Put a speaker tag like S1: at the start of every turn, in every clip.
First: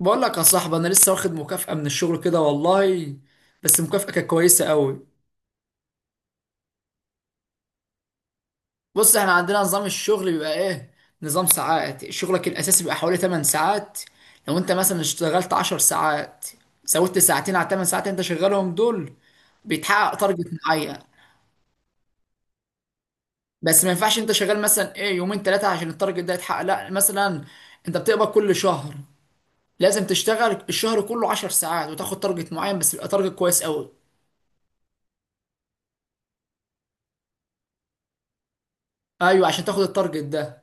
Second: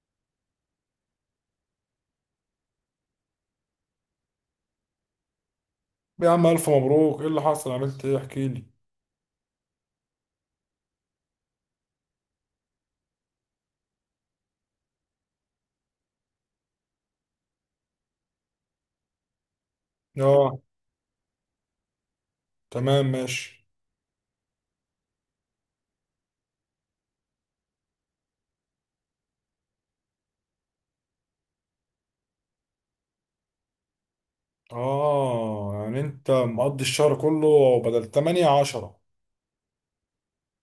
S1: بقول لك يا صاحبي، انا لسه واخد مكافأة من الشغل كده والله. بس المكافأة كانت كويسة قوي.
S2: يا عم، ألف مبروك! إيه اللي حصل؟ عملت إيه؟ احكي لي.
S1: بص، احنا عندنا نظام الشغل بيبقى ايه، نظام ساعات شغلك الاساسي بيبقى حوالي 8 ساعات. لو انت مثلا اشتغلت 10 ساعات، زودت ساعتين على 8 ساعات انت شغالهم دول، بيتحقق تارجت
S2: آه.
S1: معين.
S2: تمام، ماشي.
S1: بس ما ينفعش انت شغال مثلا ايه يومين ثلاثة عشان التارجت ده يتحقق، لا مثلا انت بتقبض كل شهر، لازم تشتغل الشهر كله 10 ساعات وتاخد تارجت معين بس، يبقى تارجت كويس قوي.
S2: آه، يعني أنت مقضي الشهر كله بدل 8 10؟
S1: ايوه عشان تاخد التارجت ده.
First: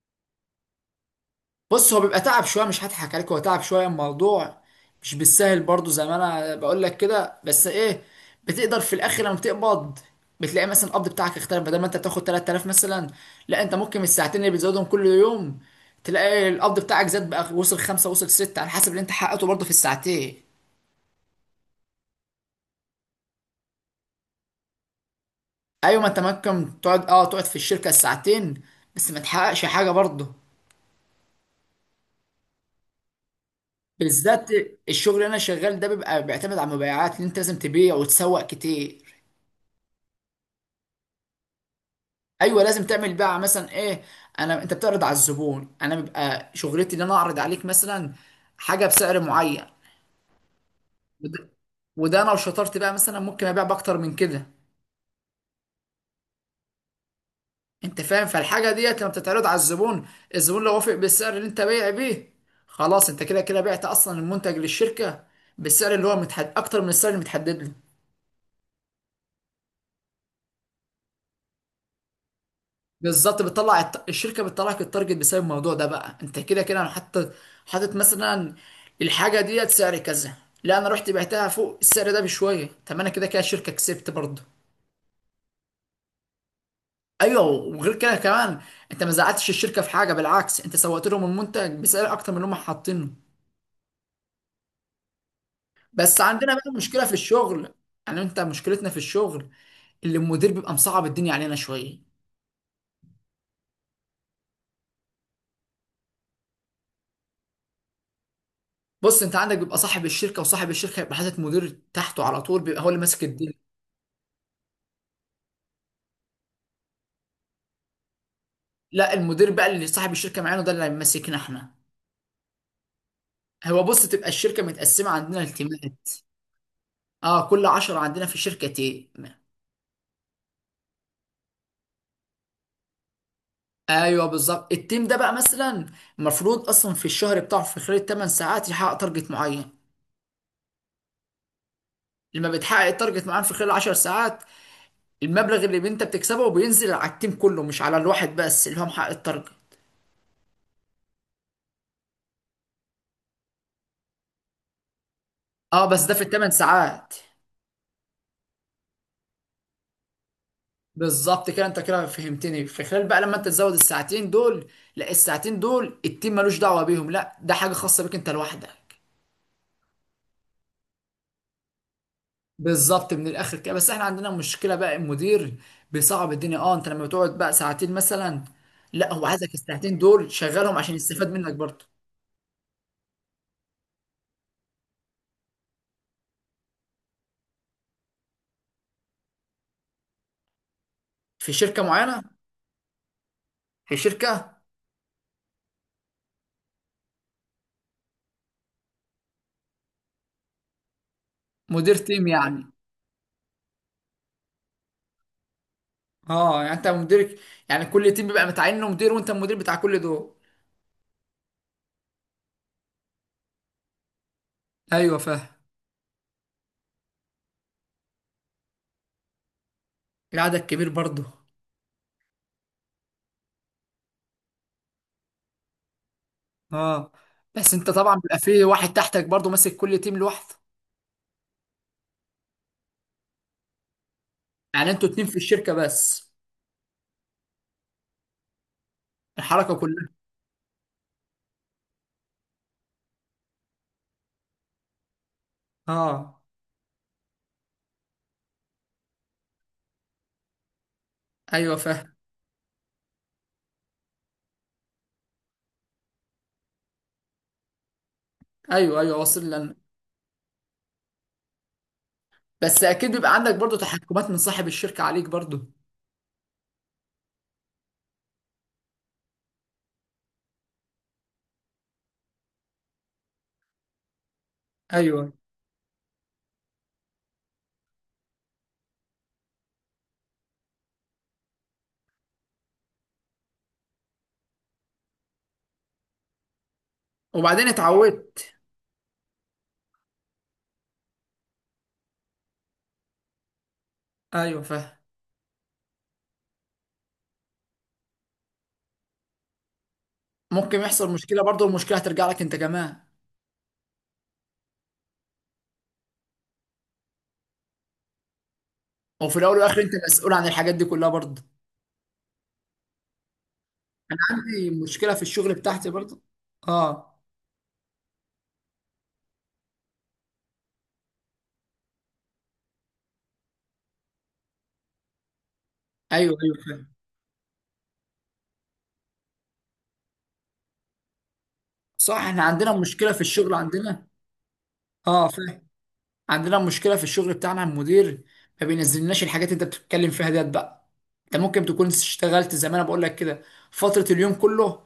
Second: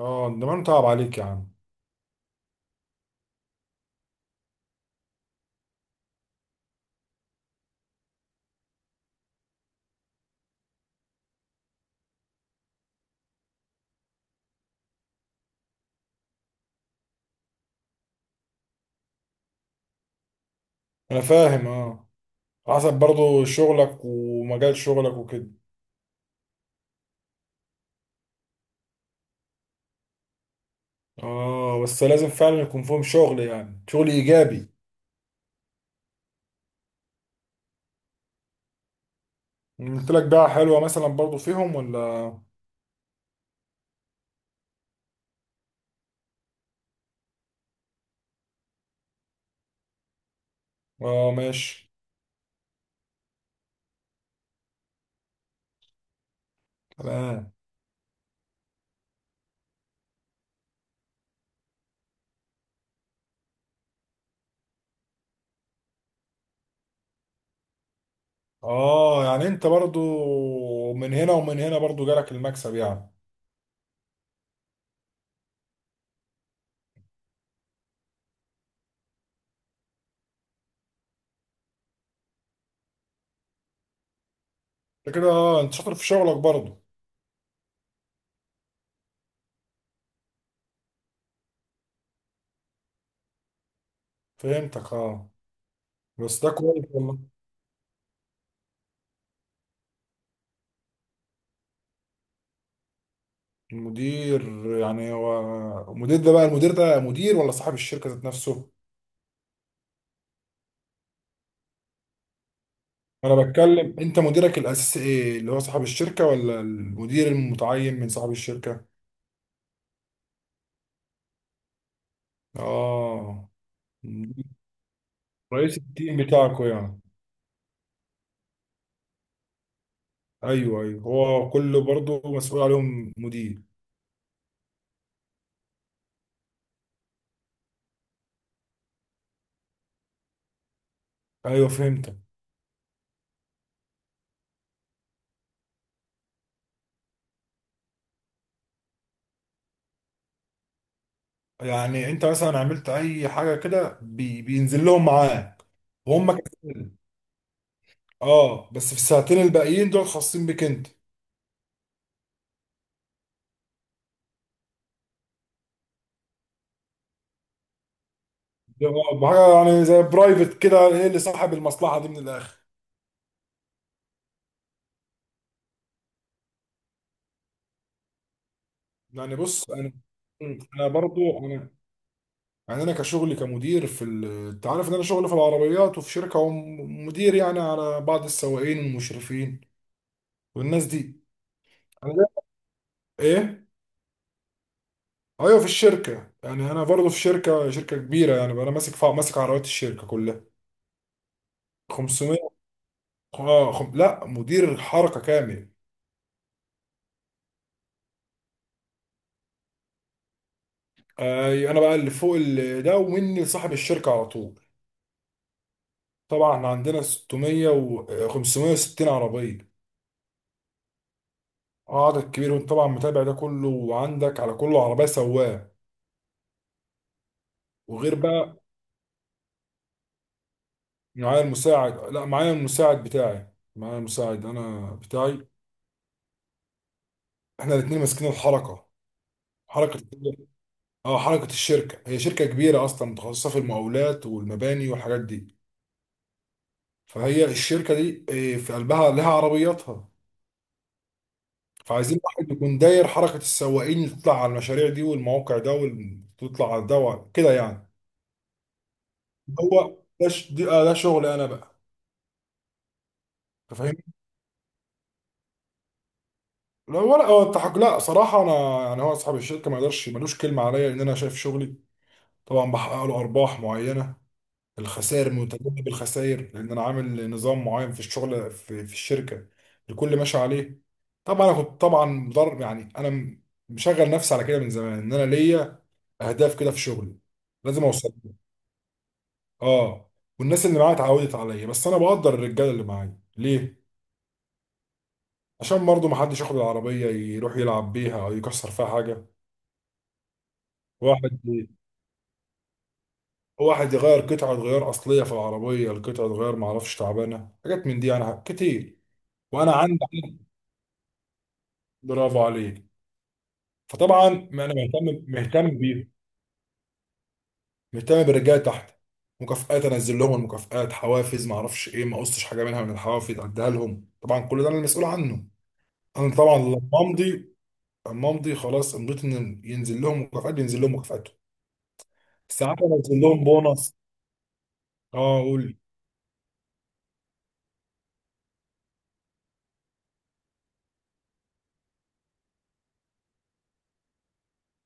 S2: آه، ده ما أنا متعب عليك يا عم.
S1: بص هو بيبقى تعب شويه، مش هضحك عليك، هو تعب شويه الموضوع. مش بالسهل برضو زي ما انا بقول لك كده، بس ايه، بتقدر في الاخر لما بتقبض بتلاقي مثلا القبض بتاعك اختلف. بدل ما انت بتاخد 3,000 مثلا، لا انت ممكن الساعتين اللي بتزودهم كل يوم تلاقي القبض بتاعك زاد، بقى وصل خمسة وصل ستة على حسب اللي انت حققته برضه في الساعتين.
S2: أنا فاهم، آه. حسب برضو شغلك ومجال شغلك وكده.
S1: ايوه، ما انت ممكن تقعد في الشركه الساعتين بس ما تحققش حاجه برضه.
S2: آه، بس لازم فعلا يكون فيهم شغل، يعني شغل
S1: بالذات
S2: إيجابي.
S1: الشغل اللي انا شغال ده بيبقى بيعتمد على المبيعات، اللي انت لازم تبيع وتسوق كتير.
S2: قلت لك بقى، حلوة مثلا برضو فيهم ولا؟
S1: ايوه لازم تعمل بقى مثلا ايه. انت بتعرض على الزبون، انا بيبقى شغلتي ان انا اعرض عليك مثلا حاجه بسعر معين.
S2: آه
S1: وده,
S2: ماشي.
S1: وده، انا لو شطرت بقى مثلا ممكن ابيع باكتر من كده.
S2: تمام.
S1: انت فاهم؟ فالحاجه ديت لما بتتعرض على الزبون، الزبون لو وافق بالسعر اللي انت بايع بيه، خلاص انت كده كده بعت اصلا المنتج للشركه بالسعر اللي هو متحد اكتر من السعر اللي متحدد له.
S2: آه يعني أنت برضو من هنا ومن هنا برضو جالك المكسب يعني.
S1: بالظبط، الشركه بتطلع لك التارجت بسبب الموضوع ده. بقى انت كده كده انا حاطط مثلا الحاجه ديت سعر كذا، لا انا رحت بعتها فوق السعر ده بشويه. طب انا كده كده الشركه كسبت برضه.
S2: انت كده اه انت شاطر في شغلك برضه.
S1: ايوه وغير كده كمان، انت ما زعلتش الشركه في حاجه، بالعكس انت سوقت لهم المنتج بسعر اكتر من اللي هم حاطينه.
S2: فهمتك، اه.
S1: بس
S2: بس ده
S1: عندنا بقى
S2: كويس
S1: مشكله في
S2: والله.
S1: الشغل. يعني انت مشكلتنا في الشغل اللي المدير بيبقى مصعب الدنيا علينا شويه.
S2: المدير؟ يعني هو المدير ده بقى، المدير ده مدير ولا صاحب الشركة ذات نفسه؟
S1: بص، انت عندك بيبقى صاحب الشركه، وصاحب الشركه يبقى حاطط مدير تحته على طول بيبقى هو اللي ماسك
S2: انا
S1: الدنيا.
S2: بتكلم، انت مديرك الاساسي ايه؟ اللي هو صاحب الشركة ولا المدير المتعين من صاحب الشركة؟
S1: لا المدير بقى اللي صاحب الشركه معانا ده اللي هيمسكنا احنا.
S2: اه.
S1: هو بص، تبقى الشركه متقسمه عندنا
S2: رئيس
S1: التيمات.
S2: التيم بتاعكوا يعني.
S1: اه، كل عشرة عندنا في الشركه تيم.
S2: ايوه، ايوه، هو كله برضه مسؤول عليهم مدير.
S1: ايوه بالظبط، التيم ده بقى مثلا المفروض اصلا في الشهر بتاعه في خلال 8 ساعات يحقق تارجت معين.
S2: ايوه فهمتك.
S1: لما بتحقق التارجت معين في خلال 10 ساعات، المبلغ اللي انت بتكسبه بينزل على التيم كله مش على الواحد بس اللي هو محقق التارجت.
S2: يعني انت مثلا عملت اي حاجة كده بينزل لهم معاك.
S1: اه بس ده في
S2: وهم
S1: الثمان
S2: كسلان.
S1: ساعات.
S2: اه بس في الساعتين الباقيين دول خاصين بيك انت.
S1: بالظبط كده، انت كده فهمتني. في خلال بقى لما انت تزود الساعتين دول، لا الساعتين دول التيم ملوش دعوه بيهم، لا ده حاجه خاصه بيك انت لوحدك.
S2: ده بحاجه يعني زي برايفت كده، هي اللي صاحب المصلحه دي من الاخر.
S1: بالظبط من الاخر كده. بس احنا عندنا مشكله بقى، المدير بيصعب الدنيا. اه انت لما بتقعد بقى ساعتين مثلا، لا هو
S2: يعني
S1: عايزك
S2: بص انا
S1: الساعتين دول شغالهم
S2: انا
S1: عشان يستفاد
S2: برضو.
S1: منك
S2: انا
S1: برضه.
S2: يعني انا كشغلي كمدير انت عارف ان انا شغلي في العربيات وفي شركه، ومدير يعني على بعض السواقين والمشرفين والناس دي.
S1: في شركه
S2: انا
S1: معينه.
S2: ده- ايه،
S1: في شركه.
S2: ايوه في الشركه، يعني انا برضو في شركه كبيره يعني، بقى انا ماسك ماسك عربيات الشركه كلها.
S1: مدير تيم
S2: 500.
S1: يعني.
S2: اه لا، مدير حركه كامل.
S1: اه، يعني انت مديرك، يعني كل تيم بيبقى متعين له مدير وانت المدير بتاع كل دول.
S2: اي انا بقى اللي فوق ده، ومني لصاحب الشركه على طول.
S1: ايوه فاهم.
S2: طبعا عندنا 600 و 560 عربيه.
S1: العدد كبير برضه.
S2: عدد كبير، وانت طبعا متابع ده كله، وعندك على كله عربيه سواق.
S1: اه بس انت طبعا
S2: وغير
S1: بيبقى
S2: بقى،
S1: في واحد تحتك برضه ماسك كل تيم لوحده.
S2: معايا المساعد لا معايا المساعد
S1: يعني
S2: انا
S1: انتوا اتنين في
S2: بتاعي.
S1: الشركه بس.
S2: احنا الاثنين ماسكين الحركه.
S1: الحركه
S2: حركه.
S1: كلها.
S2: اه الشركه، هي شركه كبيره اصلا، متخصصه في المقاولات والمباني والحاجات دي.
S1: اه.
S2: فهي الشركه دي في قلبها لها عربياتها.
S1: ايوه فاهم.
S2: فعايزين واحد يكون داير حركة السواقين اللي تطلع على المشاريع دي والمواقع ده، وتطلع على ده كده يعني.
S1: ايوه ايوه، واصل لنا.
S2: هو ده ش... دي... آه ده شغل انا بقى.
S1: بس اكيد بيبقى عندك برضه
S2: انت فاهم.
S1: تحكمات من صاحب الشركه عليك برضه.
S2: لا، ولا هو التحق، لا صراحة انا يعني، هو اصحاب الشركة ما يقدرش، ملوش كلمة عليا، لان انا شايف شغلي. طبعا بحقق له ارباح معينة، الخسائر
S1: ايوه.
S2: متجنب الخسائر، لان انا عامل نظام معين في الشغل في الشركة. الكل ماشي عليه. طبعا انا كنت طبعا مضر، يعني انا مشغل نفسي على كده من زمان، ان انا ليا اهداف كده في شغلي.
S1: وبعدين
S2: لازم اوصل.
S1: اتعودت.
S2: اه. والناس اللي معايا اتعودت عليا، بس انا بقدر الرجاله اللي معايا ليه.
S1: ايوه فاهم.
S2: عشان برضه ما حدش ياخد العربيه يروح يلعب بيها او يكسر فيها حاجه.
S1: ممكن يحصل
S2: واحد
S1: مشكله برضه، المشكله هترجع لك انت كمان.
S2: واحد يغير قطعه غيار اصليه في العربيه، القطعه غيار ما اعرفش تعبانه، حاجات من دي انا كتير.
S1: وفي الاول
S2: وانا
S1: والاخر انت
S2: عندي.
S1: مسؤول عن الحاجات دي كلها برضه.
S2: برافو عليك. فطبعا ما
S1: عندي
S2: انا
S1: مشكله في
S2: مهتم
S1: الشغل
S2: مهتم
S1: بتاعتي
S2: بيهم.
S1: برضه. اه.
S2: مهتم بالرجاله تحت. مكافآت، انزل لهم المكافآت، حوافز، ما اعرفش ايه، ما قصتش حاجه منها من الحوافز، اديها لهم، طبعا كل ده انا المسؤول عنه. انا
S1: ايوه ايوه
S2: طبعا لما
S1: فاهم.
S2: امضي، اما امضي خلاص امضيت، ان ينزل لهم مكافآت، بينزل لهم مكافآتهم.
S1: صح، احنا عندنا
S2: ساعات
S1: مشكله في
S2: انزل لهم
S1: الشغل
S2: بونص.
S1: عندنا. اه
S2: اه
S1: فاهم.
S2: قول.
S1: عندنا مشكله في الشغل بتاعنا، المدير ما بينزلناش الحاجات اللي انت بتتكلم فيها ديت بقى. انت ممكن تكون اشتغلت زي ما انا بقول لك كده فتره، اليوم كله،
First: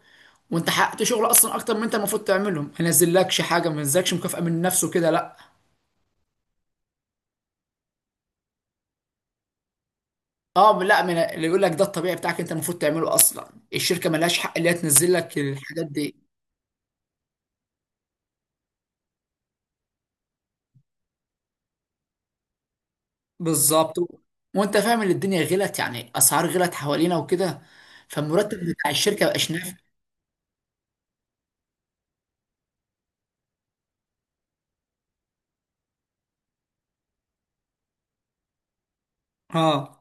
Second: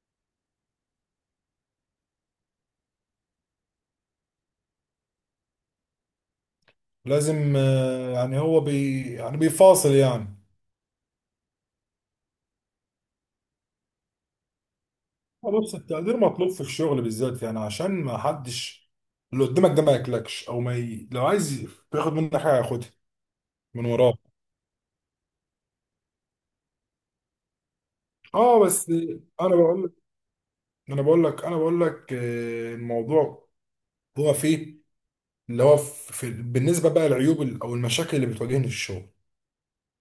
S1: وانت حققت شغل اصلا اكتر من انت المفروض تعمله، ما ينزلكش حاجه، ما ينزلكش مكافاه من نفسه كده، لا.
S2: لازم يعني هو يعني بيفاصل يعني.
S1: اه لا، من اللي يقول لك ده؟ الطبيعي بتاعك انت المفروض تعمله اصلا، الشركه ملهاش حق اللي هي تنزل لك
S2: بس
S1: الحاجات دي.
S2: التقدير مطلوب في الشغل بالذات، يعني عشان ما حدش، اللي قدامك ده ما ياكلكش، او ما ي... لو عايز ياخد منك حاجه ياخدها من
S1: بالظبط.
S2: وراك.
S1: وانت فاهم ان الدنيا غلت، يعني اسعار غلت حوالينا وكده، فالمرتب
S2: اه بس.
S1: بتاع الشركه مبقاش
S2: انا
S1: نافع.
S2: بقول لك انا بقول لك انا بقول لك الموضوع هو فيه، اللي هو في... في... بالنسبه بقى للعيوب، او المشاكل اللي بتواجهني في الشغل.
S1: اه.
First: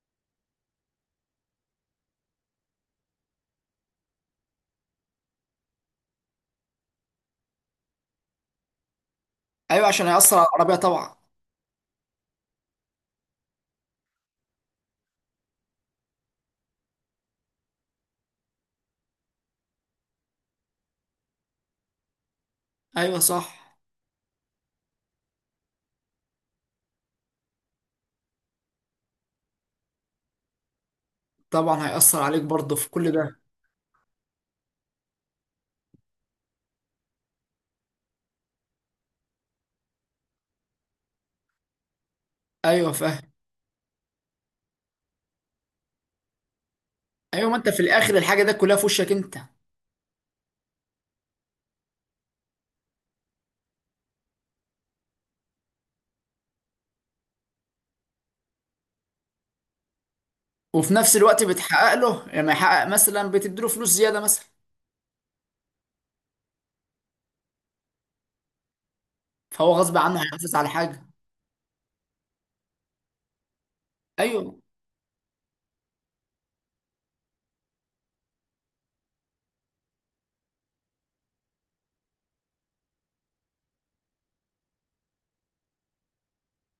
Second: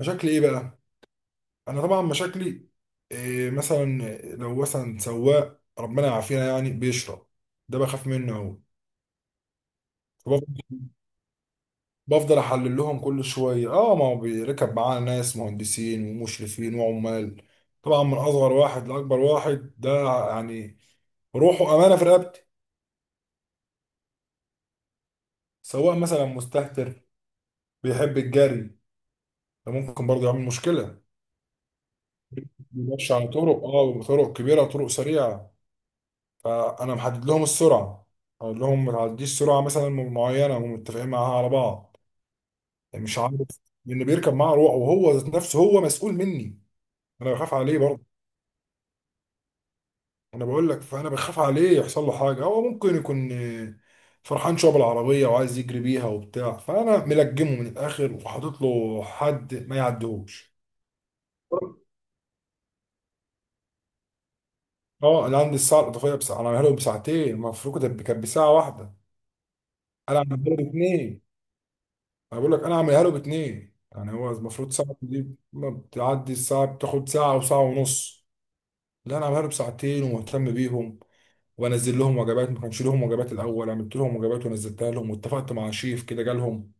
S2: مشاكل ايه بقى؟ انا طبعا مشاكلي إيه مثلا؟ لو مثلا سواق ربنا يعافينا يعني بيشرب، ده بخاف منه اهو.
S1: ايوه عشان هيأثر على
S2: فبف-
S1: العربيه طبعا.
S2: بفضل احلل لهم كل شويه. اه، ما هو بيركب معانا ناس مهندسين ومشرفين وعمال، طبعا من اصغر واحد لاكبر واحد ده، يعني روحه امانه في رقبتي.
S1: ايوه صح.
S2: سواق مثلا مستهتر، بيحب الجري، ده ممكن برضه يعمل مشكله.
S1: طبعا هيأثر عليك برضه في كل
S2: بيمشي على
S1: ده.
S2: طرق، طرق كبيره، طرق سريعه. فانا محدد لهم السرعه، اقول لهم ما تعديش سرعه مثلا معينه، ومتفقين معاها على بعض،
S1: ايوه
S2: يعني مش
S1: فاهم.
S2: عارف، لان بيركب معاه روح، وهو ذات نفسه هو مسؤول مني، انا
S1: ايوه
S2: بخاف
S1: ما انت
S2: عليه
S1: في
S2: برضه.
S1: الاخر الحاجه ده كلها في وشك انت.
S2: انا بقول لك، فانا بخاف عليه يحصل له حاجه، هو ممكن يكون فرحان شويه بالعربيه وعايز يجري بيها وبتاع، فانا ملجمه من الاخر وحاطط له حد ما يعديهوش.
S1: وفي نفس الوقت بتحقق له، لما يحقق مثلا بتديله فلوس زياده مثلا،
S2: اه، انا عندي الساعه الاضافيه بساعه، انا عاملها له بساعتين، المفروض كانت بساعه واحده،
S1: فهو غصب
S2: انا
S1: عنه
S2: عاملها
S1: هيحافظ
S2: له
S1: على حاجه.
S2: باتنين. انا بقول لك، انا عاملها له باتنين، يعني هو
S1: ايوه.
S2: المفروض ساعه دي، ما بتعدي الساعه، بتاخد ساعه وساعه ونص، لا انا عاملها له بساعتين ومهتم بيهم. وبنزل لهم وجبات، ما كانش لهم وجبات الاول، عملت لهم وجبات ونزلتها لهم، واتفقت مع شيف كده جالهم،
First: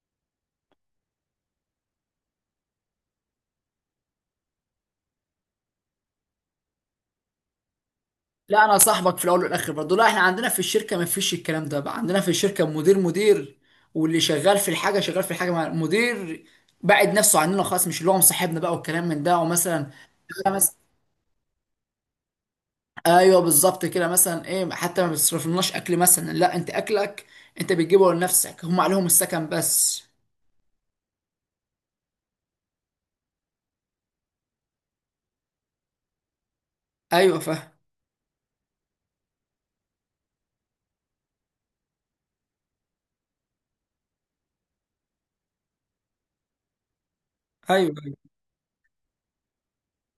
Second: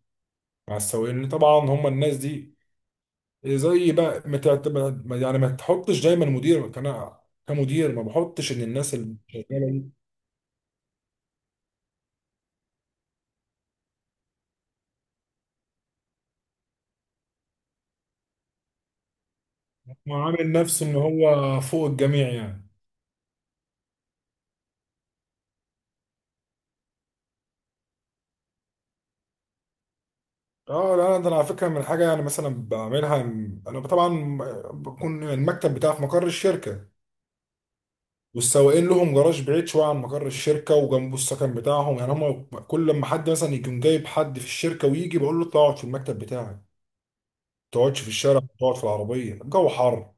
S2: مع السواقين طبعا هم الناس دي. زي بقى ما تعت- ما- يعني ما تحطش دايما، مدير كان، كمدير ما بحطش ان
S1: لا انا
S2: الناس اللي
S1: صاحبك في الاول
S2: شغاله
S1: والاخر
S2: دي،
S1: برضه. لا احنا عندنا في الشركه ما فيش الكلام ده. بقى عندنا في الشركه مدير مدير، واللي شغال في الحاجه شغال في الحاجه مع المدير، بعد نفسه عننا خالص، مش اللي هو مصاحبنا بقى والكلام من ده ومثلا.
S2: هو عامل نفسه ان هو فوق الجميع يعني.
S1: ايوه بالظبط كده. مثلا ايه، حتى ما بتصرفلناش اكل مثلا، لا انت اكلك انت بتجيبه لنفسك، هم عليهم السكن بس.
S2: اه لا، ده انا على فكره من حاجه يعني مثلا بعملها، انا طبعا بكون المكتب بتاعي في مقر الشركه،
S1: ايوه فاهم.
S2: والسواقين لهم جراج بعيد شويه عن مقر الشركه، وجنبه السكن بتاعهم، يعني هم كل لما حد مثلا يكون جايب حد في الشركه ويجي، بقول له اطلع اقعد في المكتب بتاعي، ما
S1: ايوه
S2: تقعدش في
S1: أيوة.
S2: الشارع، ما تقعد في العربيه، الجو حر،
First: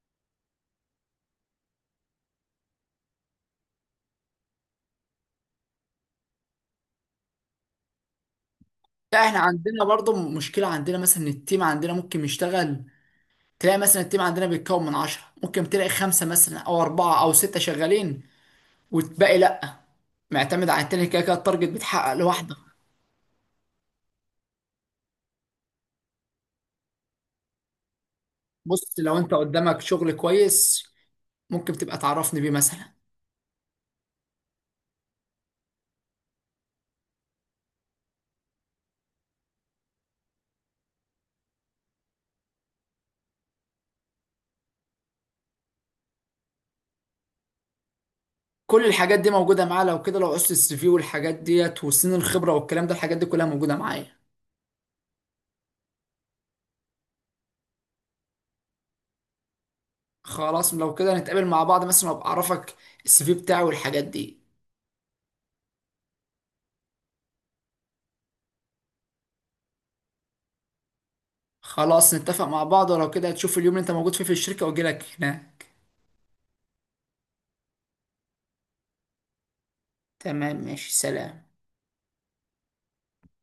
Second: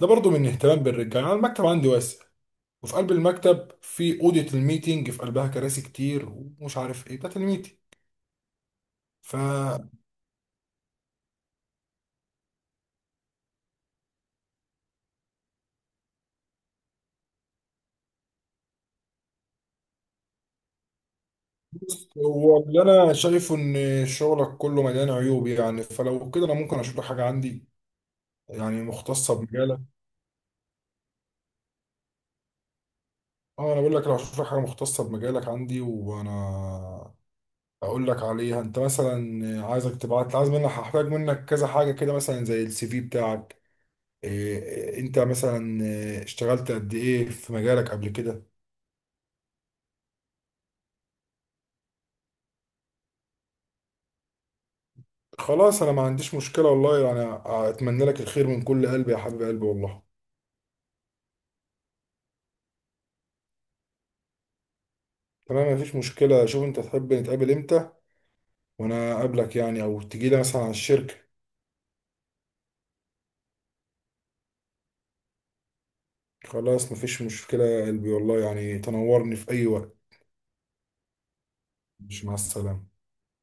S2: ده برضو من اهتمام بالرجاله. يعني المكتب عندي واسع، وفي قلب المكتب في اوضه الميتينج، في قلبها كراسي كتير، ومش عارف ايه، بتاعت الميتينج
S1: لا
S2: ف
S1: احنا عندنا برضه مشكله عندنا مثلا، إن التيم عندنا ممكن يشتغل، تلاقي مثلا التيم عندنا بيتكون من عشرة، ممكن تلاقي خمسه مثلا او اربعه او سته شغالين والباقي لا، معتمد على التاني، كده كده التارجت
S2: بص،
S1: بيتحقق لوحده.
S2: هو اللي انا شايفه ان شغلك كله مليان عيوب، يعني فلو كده، انا ممكن اشوف لك حاجه عندي يعني
S1: بص لو
S2: مختصه
S1: انت
S2: بمجالك.
S1: قدامك شغل كويس، ممكن تبقى تعرفني بيه مثلا.
S2: اه انا بقول لك، لو اشوف لك حاجه مختصه بمجالك عندي، وانا اقول لك عليها، انت مثلا عايزك تبعت، عايز منك، هحتاج منك كذا حاجه كده مثلا، زي السي في بتاعك، إيه انت مثلا، اشتغلت قد ايه في مجالك قبل كده.
S1: كل الحاجات دي موجوده معاه. لو كده، لو قصه الـCV والحاجات ديت وسن الخبره والكلام ده، الحاجات دي كلها موجوده معايا.
S2: خلاص، انا ما عنديش مشكله والله يعني، اتمنى لك الخير من كل قلبي يا حبيب قلبي والله.
S1: خلاص لو كده نتقابل مع بعض مثلا، وابقى اعرفك الـCV بتاعي والحاجات دي.
S2: تمام، مفيش مشكله، شوف انت تحب نتقابل امتى، وانا اقابلك، يعني او تجي لي مثلا على الشركة.
S1: خلاص نتفق مع بعض، ولو كده هتشوف اليوم اللي انت موجود فيه في الشركه واجي لك هناك.
S2: خلاص مفيش مشكلة يا قلبي والله، يعني تنورني في اي وقت.
S1: تمام ماشي، سلام.
S2: مش، مع السلامة.